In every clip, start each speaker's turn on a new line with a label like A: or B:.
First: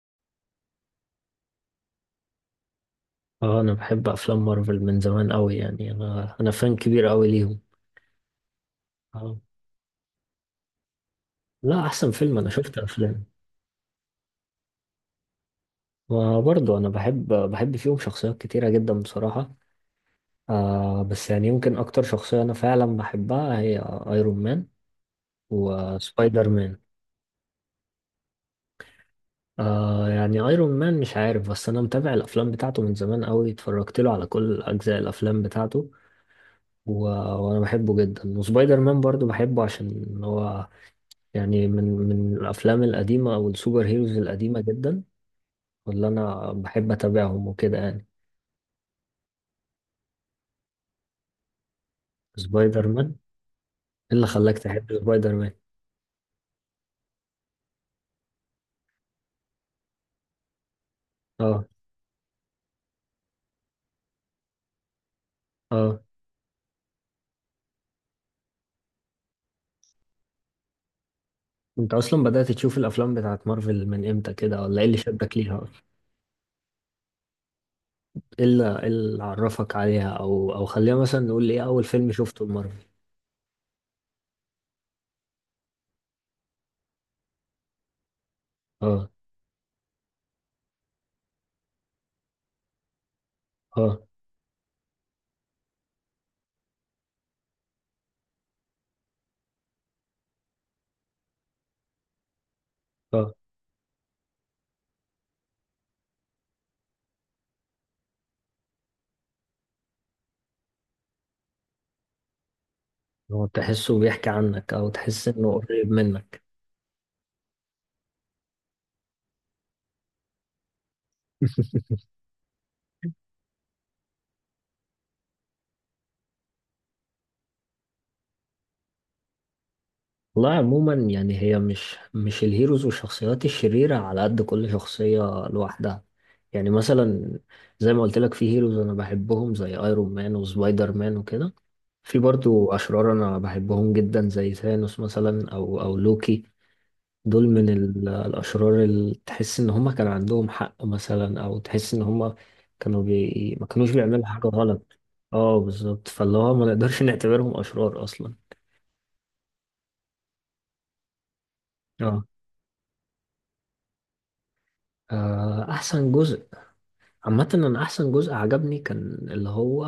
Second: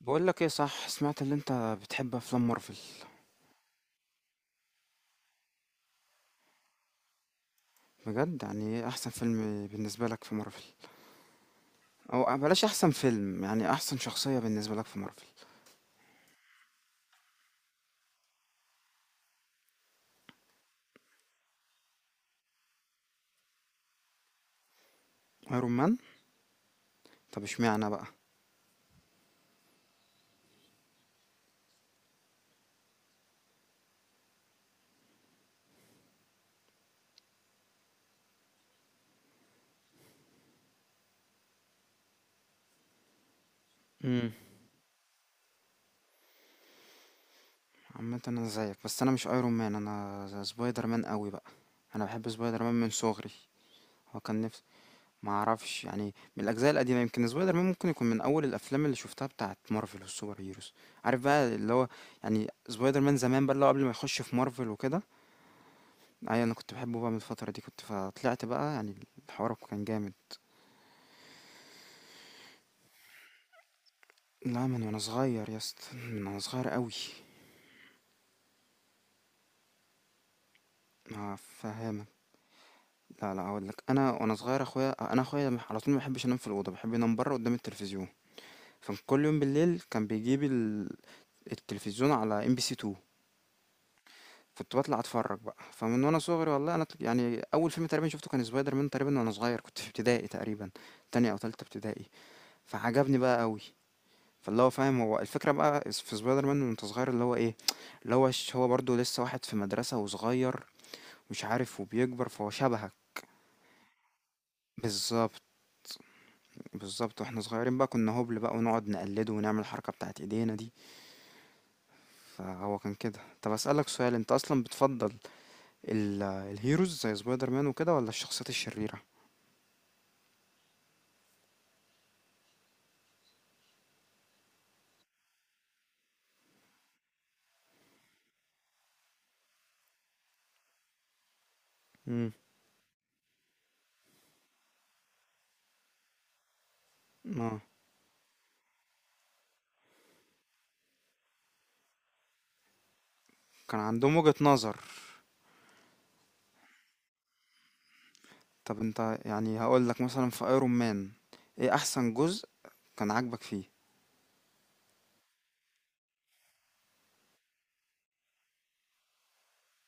A: بقول لك ايه، صح؟ سمعت اللي انت بتحب افلام مارفل؟
B: اه، انا بحب افلام مارفل من زمان قوي، يعني انا فان كبير قوي ليهم.
A: بجد؟ يعني ايه احسن
B: اه،
A: فيلم بالنسبه لك في مارفل؟
B: لا، احسن
A: او
B: فيلم انا
A: بلاش
B: شفت
A: احسن
B: افلام.
A: فيلم، يعني احسن شخصيه بالنسبه لك في مارفل؟
B: وبرضه انا بحب فيهم شخصيات كتيره جدا بصراحه. آه، بس يعني يمكن اكتر شخصيه انا فعلا بحبها هي ايرون مان
A: ايرون مان؟
B: وسبايدر مان.
A: طب اشمعنى بقى؟
B: آه، يعني ايرون مان مش عارف، بس انا متابع الافلام بتاعته من زمان قوي، اتفرجت له على كل اجزاء الافلام بتاعته و... وانا بحبه جدا. وسبايدر مان برضو بحبه عشان هو يعني من الافلام القديمه او السوبر هيروز
A: امم.
B: القديمه جدا، واللي انا بحب اتابعهم وكده يعني.
A: عامه انا زيك، بس انا مش ايرون مان، انا سبايدر مان قوي بقى. انا بحب سبايدر مان
B: سبايدر
A: من
B: مان إيه
A: صغري. هو
B: اللي
A: كان
B: خلاك
A: نفسي.
B: تحب
A: ما
B: سبايدر مان؟
A: اعرفش يعني. من الاجزاء القديمه، يمكن سبايدر مان ممكن يكون من اول الافلام اللي شفتها بتاعه مارفل والسوبر هيروز. عارف بقى
B: اه.
A: اللي هو؟ يعني سبايدر مان زمان بقى، اللي هو قبل ما يخش في مارفل وكده.
B: اه،
A: أيوه، أنا كنت باحبه بقى من الفترة دي، كنت فطلعت بقى يعني. الحوار كان جامد.
B: انت اصلا بدات تشوف الافلام بتاعت مارفل من امتى كده،
A: لا،
B: ولا
A: من
B: ايه
A: وأنا
B: اللي شدك
A: صغير يا
B: ليها اصلا؟
A: اسطى، من وأنا صغير أوي.
B: ايه اللي إيه اللي عرفك عليها، او خلينا مثلا نقول ايه اول
A: هافهمك.
B: فيلم شفته لمارفل؟
A: لا، لا، هاقول لك، أنا وأنا صغير، أخويا على طول ما بيحبش ينام في الأوضة، بيحب ينام برا قدام التلفزيون.
B: اه.
A: فكل يوم بالليل كان بيجيب التلفزيون على ام بي سي 2.
B: اه.
A: كنت بطلع اتفرج بقى، فمن وانا صغير والله، انا يعني اول فيلم تقريبا شفته كان سبايدر مان تقريبا، وانا صغير كنت في ابتدائي تقريبا. تانية او تالتة ابتدائي. فعجبني
B: اه.
A: بقى قوي. فاللي هو، فاهم؟ هو الفكرة بقى في سبايدر مان وانت صغير، اللي هو ايه؟ اللي هو هو برضه لسه واحد في مدرسة وصغير، مش عارف، وبيكبر، فهو شبهك.
B: هو تحسه بيحكي عنك، او تحس
A: بالظبط.
B: انه قريب منك؟
A: بالظبط، واحنا صغيرين بقى كنا هبل بقى، ونقعد نقلده ونعمل الحركة بتاعت ايدينا دي. فهو كان كده. طب اسألك سؤال، انت اصلا بتفضل الهيروز زي سبايدر مان وكده ولا الشخصيات الشريرة؟
B: والله عموما يعني هي مش الهيروز والشخصيات الشريرة، على قد كل شخصية لوحدها. يعني مثلا، زي ما قلت لك، في هيروز أنا بحبهم زي أيرون مان وسبايدر مان وكده، في
A: امم.
B: برضو أشرار أنا بحبهم جدا زي ثانوس مثلا أو لوكي. دول
A: اه،
B: من الأشرار اللي تحس إن هما كان عندهم حق مثلا، أو تحس إن هما كانوا ما
A: كان
B: كانوش
A: عندهم
B: بيعملوا
A: وجهة
B: حاجة
A: نظر.
B: غلط. اه بالظبط، فاللي هو ما نقدرش نعتبرهم أشرار أصلا.
A: طب انت يعني، هقول لك مثلا في ايرون مان، ايه احسن
B: اه.
A: جزء كان عاجبك فيه؟
B: آه، أحسن جزء. عامة أنا أحسن جزء عجبني كان اللي هو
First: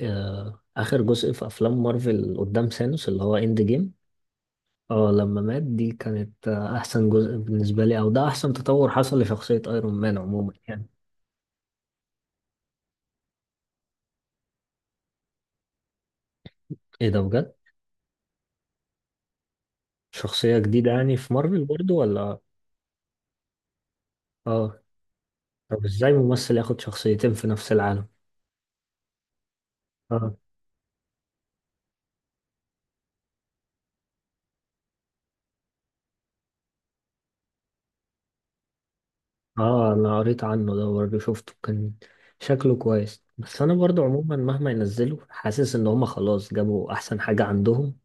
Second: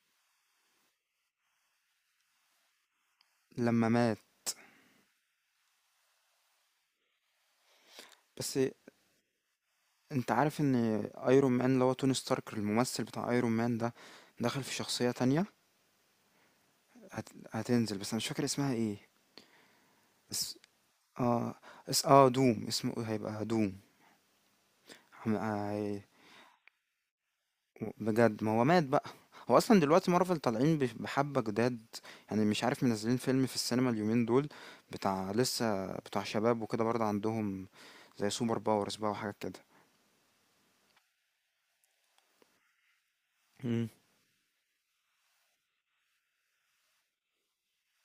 B: آه، آخر جزء في أفلام مارفل قدام سانوس اللي هو إند
A: لما
B: جيم.
A: مات.
B: اه لما مات، دي كانت آه، أحسن جزء بالنسبة لي. أو ده أحسن
A: بس
B: تطور حصل لشخصية أيرون مان
A: انت
B: عموما
A: عارف ان
B: يعني.
A: ايرون مان، اللي هو توني ستارك، الممثل بتاع ايرون مان ده، دخل في شخصية تانية.
B: إيه ده بجد؟
A: هتنزل بس انا مش فاكر اسمها ايه. اس...
B: شخصية جديدة يعني في
A: اه
B: مارفل برضو
A: اس... اه
B: ولا؟
A: دوم. اسمه إيه؟ هيبقى دوم.
B: اه.
A: عم-
B: طب
A: آه...
B: إزاي ممثل ياخد شخصيتين في نفس العالم؟
A: بجد، ما هو مات بقى. هو اصلا دلوقتي
B: اه.
A: مارفل طالعين بحبة جداد. يعني مش عارف، منزلين فيلم في السينما اليومين دول، بتاع، لسه بتاع شباب وكده برضه عندهم، زي سوبر باورز بقى وحاجات كده.
B: اه أنا قريت عنه ده برضه، شفته كان شكله كويس. بس أنا
A: مم.
B: برضو عموما مهما ينزلوا، حاسس إن هما خلاص جابوا أحسن حاجة عندهم.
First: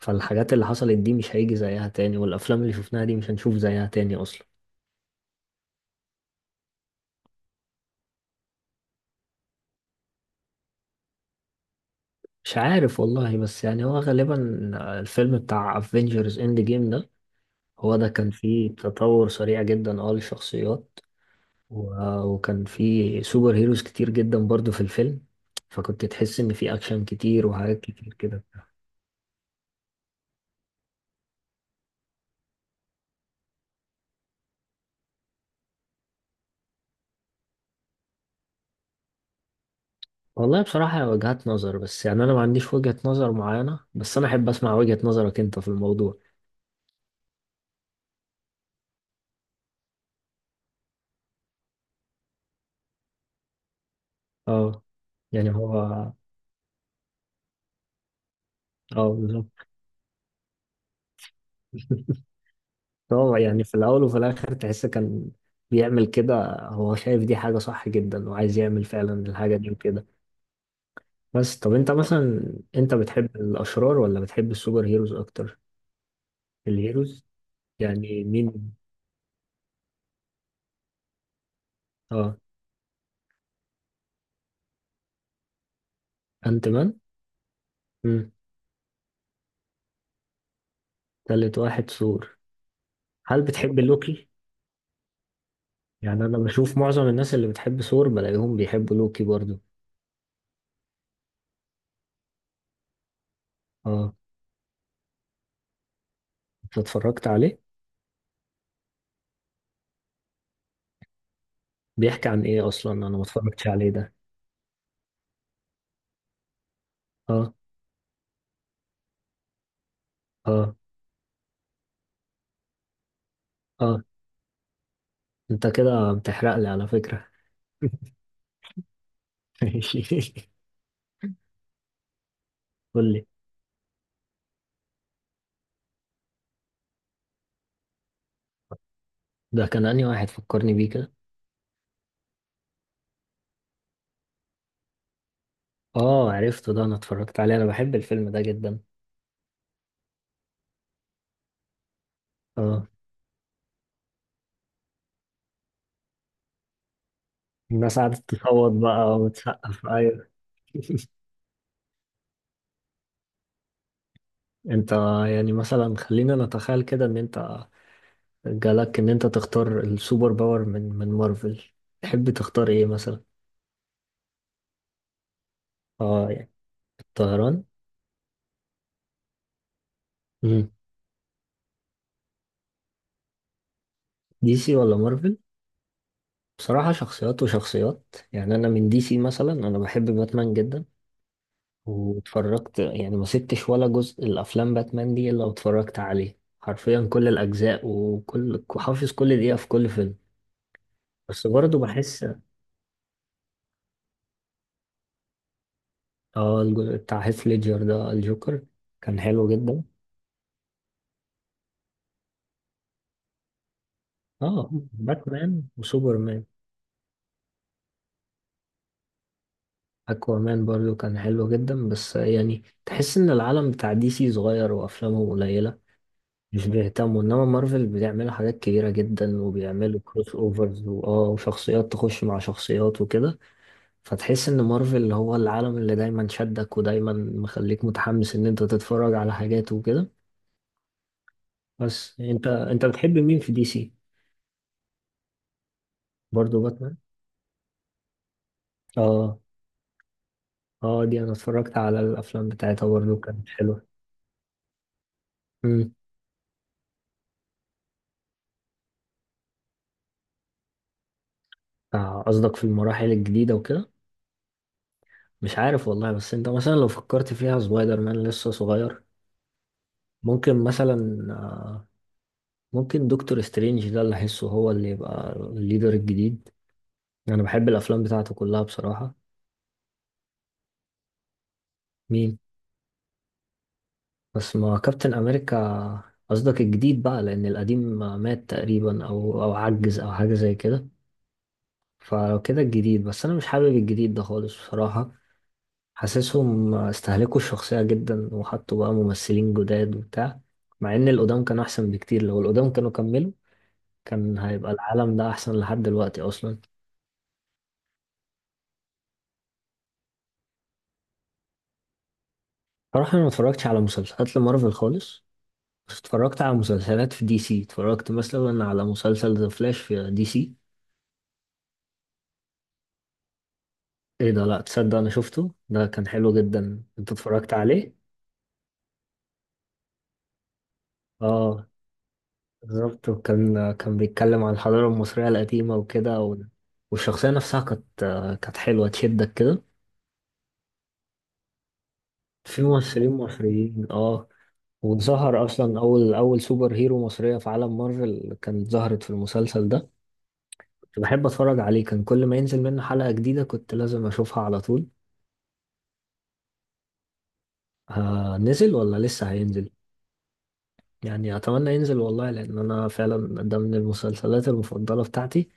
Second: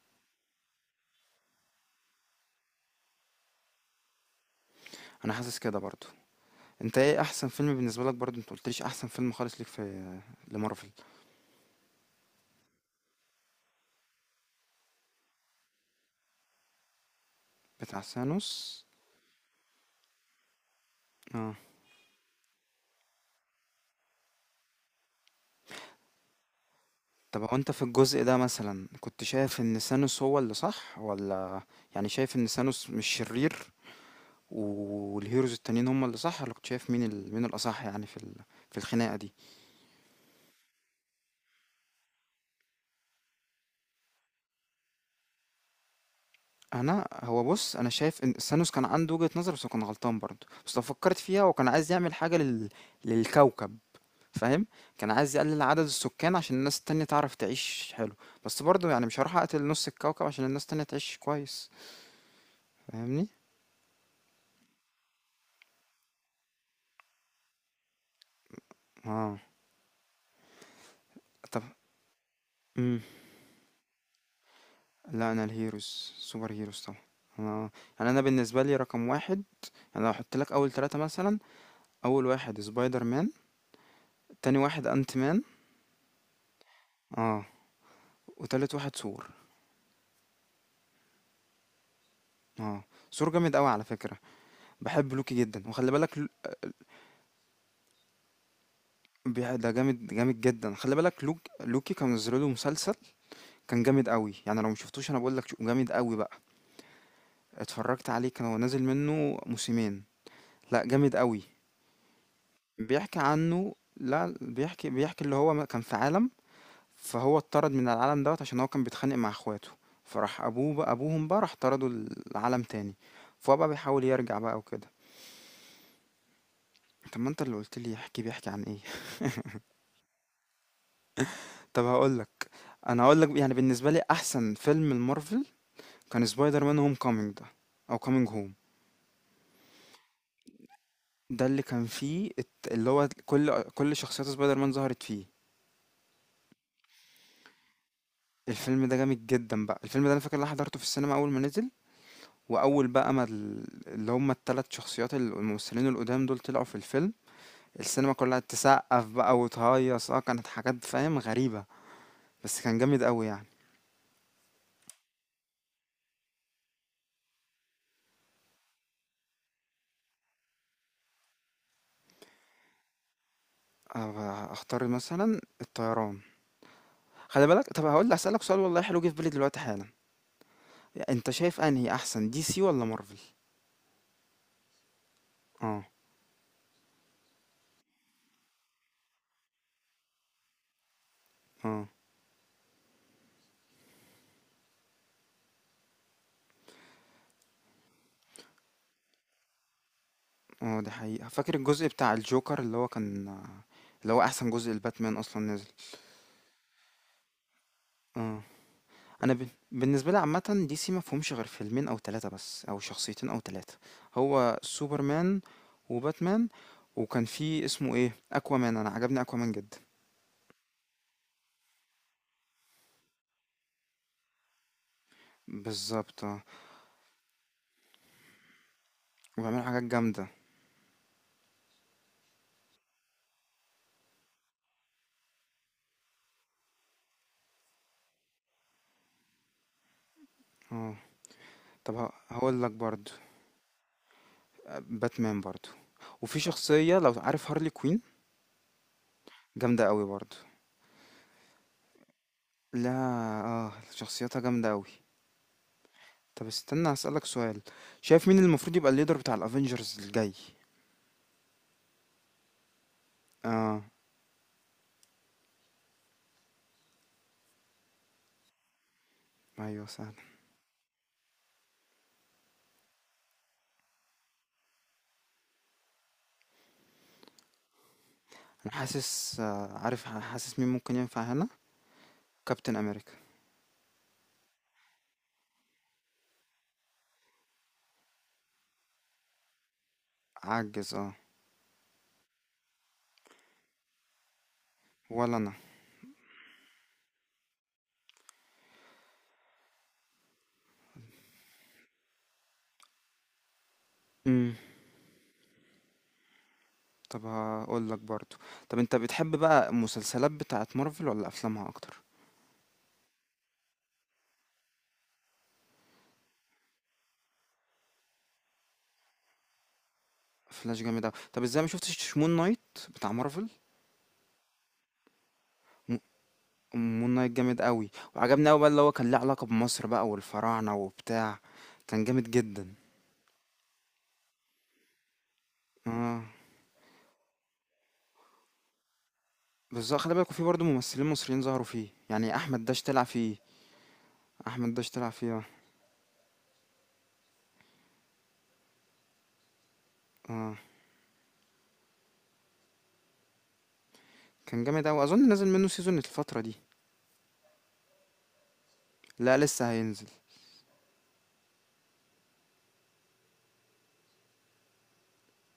B: فالحاجات اللي حصلت دي مش هيجي زيها تاني، والأفلام اللي شفناها دي مش هنشوف زيها تاني أصلا.
A: انا حاسس كده برضه. انت، ايه احسن فيلم بالنسبه لك برضه؟ انت قلتليش احسن فيلم خالص ليك في لمارفل.
B: مش عارف والله، بس يعني هو غالبا الفيلم بتاع افنجرز اند جيم ده. هو
A: بتاع
B: ده كان فيه
A: سانوس.
B: تطور سريع جدا اه للشخصيات،
A: اه.
B: وكان فيه سوبر هيروز كتير جدا برضو في الفيلم. فكنت تحس ان فيه اكشن
A: طب
B: كتير
A: هو انت
B: وحاجات
A: في
B: كتير
A: الجزء ده
B: كده.
A: مثلا، كنت شايف ان سانوس هو اللي صح ولا، يعني شايف ان سانوس مش شرير والهيروز التانيين هم اللي صح، ولا كنت شايف مين مين الاصح يعني في في الخناقه دي؟
B: والله بصراحة هي وجهات نظر، بس يعني انا ما عنديش وجهة نظر معينة، بس انا احب اسمع وجهة نظرك انت في الموضوع.
A: انا، هو بص، انا شايف ان سانوس كان عنده وجهه نظر بس هو كان غلطان برضه، بس لو فكرت فيها هو كان عايز يعمل حاجه للكوكب. فاهم؟
B: اه.
A: كان عايز
B: يعني
A: يقلل
B: هو.
A: عدد السكان عشان الناس التانية تعرف تعيش حلو، بس برضه يعني
B: اه
A: مش هاروح
B: بالظبط.
A: أقتل نُص الكوكب عشان الناس التانية تعيش كويس، فاهمني؟
B: هو يعني في الأول وفي الآخر تحس كان بيعمل كده، هو شايف دي حاجة صح جدا وعايز يعمل فعلا
A: آه،
B: الحاجة دي وكده. بس
A: طب
B: طب أنت مثلا، أنت
A: إمم،
B: بتحب الأشرار ولا بتحب السوبر هيروز
A: لأ، أنا
B: أكتر؟
A: الheroes، super heroes طبعًا،
B: الهيروز.
A: أنا يعني أنا
B: يعني
A: بالنسبة
B: مين؟
A: لي رقم 1. أنا لو هاحط لك أول 3 مثلًا، أول
B: آه،
A: واحد spider man، تاني واحد ant man،
B: أنت مان؟
A: آه،
B: مم.
A: وتالت واحد ثور،
B: تالت واحد ثور.
A: آه، ثور
B: هل
A: جامد أوي
B: بتحب
A: على فكرة.
B: لوكي؟
A: باحب لوكي جدًا، وخلّي بالك
B: يعني أنا بشوف معظم الناس اللي بتحب ثور بلاقيهم بيحبوا لوكي
A: بي
B: برضو.
A: ده جامد جامد جدًا، خلّي بالك لوكي كانوا نزّلوا له مسلسل. كان جامد
B: آه.
A: أوي، يعني لو مشفتوش أنا باقول لك شو جامد أوي بقى.
B: أنت اتفرجت عليه؟
A: اتفرّجت عليه كان هو نازل منّه موسمين. لأ، جامد أوي.
B: بيحكي عن إيه أصلا؟ أنا
A: بيحكي
B: ما اتفرجتش
A: عنّه
B: عليه ده.
A: لأ بيحكي بيحكي اللي هو كان في عالم، فهو
B: آه.
A: اتطرد من العالم دوّة عشان هو كان بيتخانق مع اخواته، فراح أبوه
B: آه.
A: بقى أبوهم بقى راح طرده لعالم تاني، فهو بقى
B: آه.
A: بيحاول يرجع بقى وكده.
B: أنت كده بتحرق لي على
A: طَب
B: فكرة.
A: ما أنت اللي قُلت لي احكِ بيحكي عن إيه؟
B: ماشي.
A: طَب هاقول لك، أنا
B: قول
A: هاقول
B: لي.
A: لك يعني بالنسبة لي أحسن فيلم لmarvel كان spider man homecoming ده، أو coming home.
B: ده كان أنهي واحد، فكرني بيه كده.
A: ده اللي كان فيه الت- اللي هو كل شخصيات سبايدر مان ظهرت فيه.
B: اه عرفته ده، انا اتفرجت عليه، انا بحب الفيلم ده جدا.
A: الفيلم ده جامد جدا بقى، الفيلم ده انا فاكر ان انا حضرته في السينما اول ما نزل، واول
B: اه
A: بقى ما اللي هم الثلاث شخصيات الممثلين القدام دول طلعوا في الفيلم،
B: الناس
A: السينما
B: قعدت
A: كلها
B: تصوت
A: تسقف
B: بقى
A: بقى
B: وتسقف،
A: وتهيص،
B: ايوه.
A: كانت حاجات فاهم غريبة، بس كان جامد قوي يعني.
B: انت يعني مثلا خلينا نتخيل كده ان انت جالك ان انت تختار السوبر باور من مارفل، تحب تختار ايه مثلا؟
A: أه، اختار مثلا الطيران.
B: اه يعني
A: خلي بالك،
B: الطيران.
A: طب هسألك سؤال والله حلو جه في بالي دلوقتي حالا.
B: مم.
A: انت شايف انهي احسن، دي سي ولا مارفل؟
B: دي سي ولا مارفل؟
A: اه،
B: بصراحة شخصيات وشخصيات يعني. انا من دي سي مثلا انا بحب باتمان جدا،
A: اه،
B: واتفرجت يعني ما سبتش ولا جزء الافلام باتمان دي الا واتفرجت عليه، حرفيا كل الاجزاء، وكل حافظ كل دقيقة في كل فيلم.
A: اه، دي حقيقة،
B: بس
A: فاكر
B: برضه
A: الجزء بتاع
B: بحس.
A: الجوكر اللي هو كان اللي هو احسن جزء الباتمان اصلا نزل.
B: اه الجزء بتاع هيث ليدجر ده
A: اه.
B: الجوكر كان
A: انا
B: حلو جدا.
A: بالنسبة لي عامة دي سي ما فيهمش غير فيلمين او ثلاثة بس، او شخصيتين او ثلاثة. هو
B: اه
A: سوبرمان،
B: باتمان وسوبرمان.
A: وباتمان، وكان في اسمه ايه، اكوامان، انا عجبني اكوامان جدا.
B: اكوامان برضه كان حلو جدا، بس يعني تحس ان العالم بتاع دي سي صغير وافلامهم قليلة،
A: بالظبط، اه.
B: مش بيهتموا. انما مارفل بتعمل حاجات كبيرة جدا،
A: وبيعمل حاجات
B: وبيعملوا
A: جامدة.
B: كروس اوفرز واه وشخصيات تخش مع شخصيات وكده. فتحس ان مارفل هو العالم اللي دايما شدك ودايما مخليك متحمس ان انت تتفرج على حاجات وكده.
A: اه. طب
B: بس انت
A: هقول لك
B: انت بتحب
A: برضو،
B: مين في دي سي؟
A: آه، باتمان برضو. وفي
B: برضو باتمان.
A: شخصية، لو عارف، هارلي كوين،
B: اه.
A: جامدة قوي برضو.
B: اه دي انا اتفرجت على الافلام بتاعتها
A: لا.
B: برضو، كانت
A: اه،
B: حلوة.
A: شخصيتها جامدة قوي.
B: امم.
A: طب استنى، هسألك سؤال. شايف مين المفروض يبقى الليدر بتاع الافينجرز الجاي؟
B: آه، قصدك في المراحل الجديدة
A: اه.
B: وكده. مش عارف والله، بس انت مثلا لو فكرت فيها سبايدر مان لسه صغير،
A: ايوه، سهل.
B: ممكن مثلا آه، ممكن دكتور سترينج ده اللي احسه هو اللي يبقى الليدر الجديد. انا بحب الافلام بتاعته كلها
A: انا
B: بصراحة.
A: حاسس، عارف، حاسس مين ممكن ينفع هنا.
B: مين؟
A: كابتن امريكا.
B: بس ما كابتن امريكا. قصدك الجديد بقى، لان القديم مات تقريبا او عجز او حاجه زي كده.
A: عجز، اه.
B: فلو كده الجديد، بس انا مش حابب الجديد ده خالص بصراحه.
A: ولا انا.
B: حاسسهم استهلكوا الشخصيه جدا وحطوا بقى ممثلين جداد وبتاع، مع ان القدام كانوا احسن بكتير. لو القدام كانوا كملوا، كان
A: امم.
B: هيبقى العالم ده احسن لحد دلوقتي اصلا.
A: طب هقول لك برضو. طب انت بتحب بقى المسلسلات بتاعه مارفل ولا افلامها اكتر؟
B: صراحه انا ما اتفرجتش على مسلسلات لمارفل خالص، بس اتفرجت على مسلسلات في دي سي، اتفرجت مثلا على مسلسل ذا فلاش في دي سي.
A: فلاش جامد اوي. طب ازاي ما شفتش مون نايت بتاع مارفل؟
B: ايه ده، لا تصدق انا شفته ده،
A: م-
B: كان حلو جدا.
A: مون
B: انت
A: نايت
B: اتفرجت
A: جامد قوي
B: عليه؟
A: وعجبني قوي بقى، اللي هو كان ليه علاقة بمصر بقى والفراعنة وبتاع.
B: اه
A: كان جامد جدا.
B: بالظبط، وكان بيتكلم عن الحضارة المصرية القديمة وكده
A: اه.
B: والشخصية نفسها كانت حلوة تشدك كده.
A: بالضبط خلّي بالك، وفي برضه ممثلين مصريين ظهروا فيه، يعني
B: في
A: أحمد داش طلع
B: ممثلين
A: فيه،
B: مصريين اه.
A: أحمد داش طلع فيه، آه،
B: وظهر اصلا اول سوبر هيرو مصرية في عالم مارفل، كانت ظهرت في المسلسل ده.
A: آه،
B: كنت بحب اتفرج عليه، كان كل ما ينزل منه حلقة جديدة كنت لازم اشوفها على
A: كان
B: طول.
A: جامد أوي، أظن نازل منّه season الفترة دي.
B: آه، نزل ولا لسه
A: لأ، لسه
B: هينزل؟
A: هينزل.
B: يعني اتمنى ينزل والله، لان انا فعلا ده من المسلسلات المفضله بتاعتي.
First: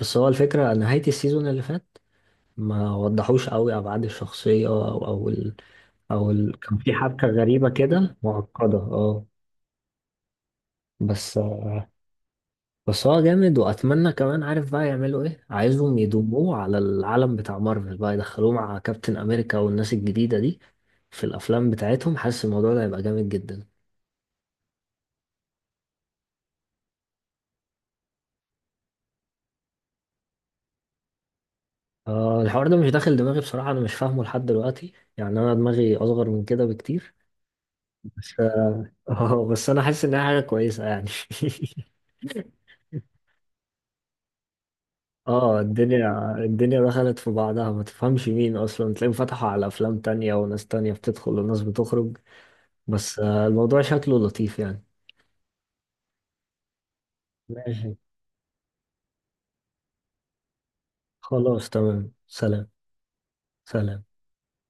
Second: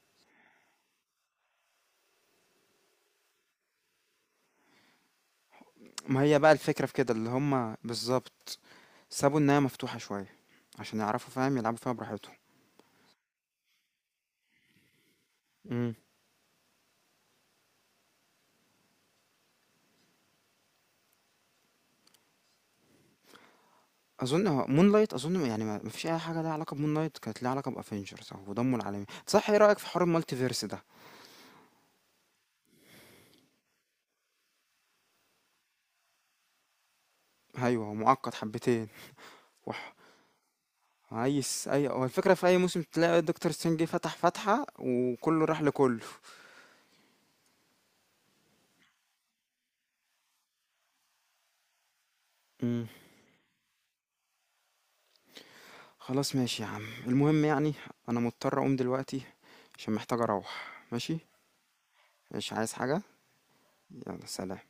B: بس هو الفكره نهايه السيزون اللي فات ما وضحوش قوي ابعاد الشخصيه او
A: ما هي بقى
B: كان
A: الفكرة في
B: في
A: كده
B: حبكه
A: اللي
B: غريبه
A: هُم
B: كده
A: بالضبط،
B: معقده اه.
A: سابوا النهاية مفتوحة شوية، عشان يعرفوا
B: بس
A: فاهم يلعبوا
B: آه،
A: فيها براحتهم.
B: بس هو جامد، واتمنى كمان عارف بقى يعملوا ايه.
A: إمم،
B: عايزهم يضموه على العالم بتاع مارفل بقى، يدخلوه مع كابتن امريكا والناس الجديده دي في الافلام بتاعتهم. حاسس الموضوع ده هيبقى جامد جدا.
A: أظن Moonlight، أظن يعني ما فيش أي حاجة ليها علاقة بMoonlight، كانت ليها علاقة بAvengers أو بضمّه العالمي، صح. إيه رأيك في حوار الMultiverse ده؟
B: آه الحوار ده مش داخل دماغي بصراحة، أنا مش فاهمه لحد دلوقتي، يعني أنا دماغي أصغر من كده بكتير.
A: أيوه، هو مُعقّد
B: بس.
A: حبتين.
B: آه بس أنا
A: وح
B: حاسس إنها حاجة كويسة يعني.
A: عايز اي، هو الفكرة في اي موسم تلاقي دكتور سترينج فتح فتحة وكله
B: آه
A: راح لكله.
B: الدنيا دخلت في بعضها، ما تفهمش مين أصلا، تلاقيهم فتحوا على أفلام تانية وناس تانية بتدخل وناس بتخرج.
A: امم.
B: بس آه الموضوع شكله لطيف يعني.
A: خلاص، ماشي يا عم، المهم يعني،
B: ماشي.
A: انا مضطر اقوم دلوقتي عشان محتاج اروح. ماشي.
B: خلاص تمام،
A: مش
B: سلام.
A: عايز حاجة.
B: سلام.
A: يلا سلام.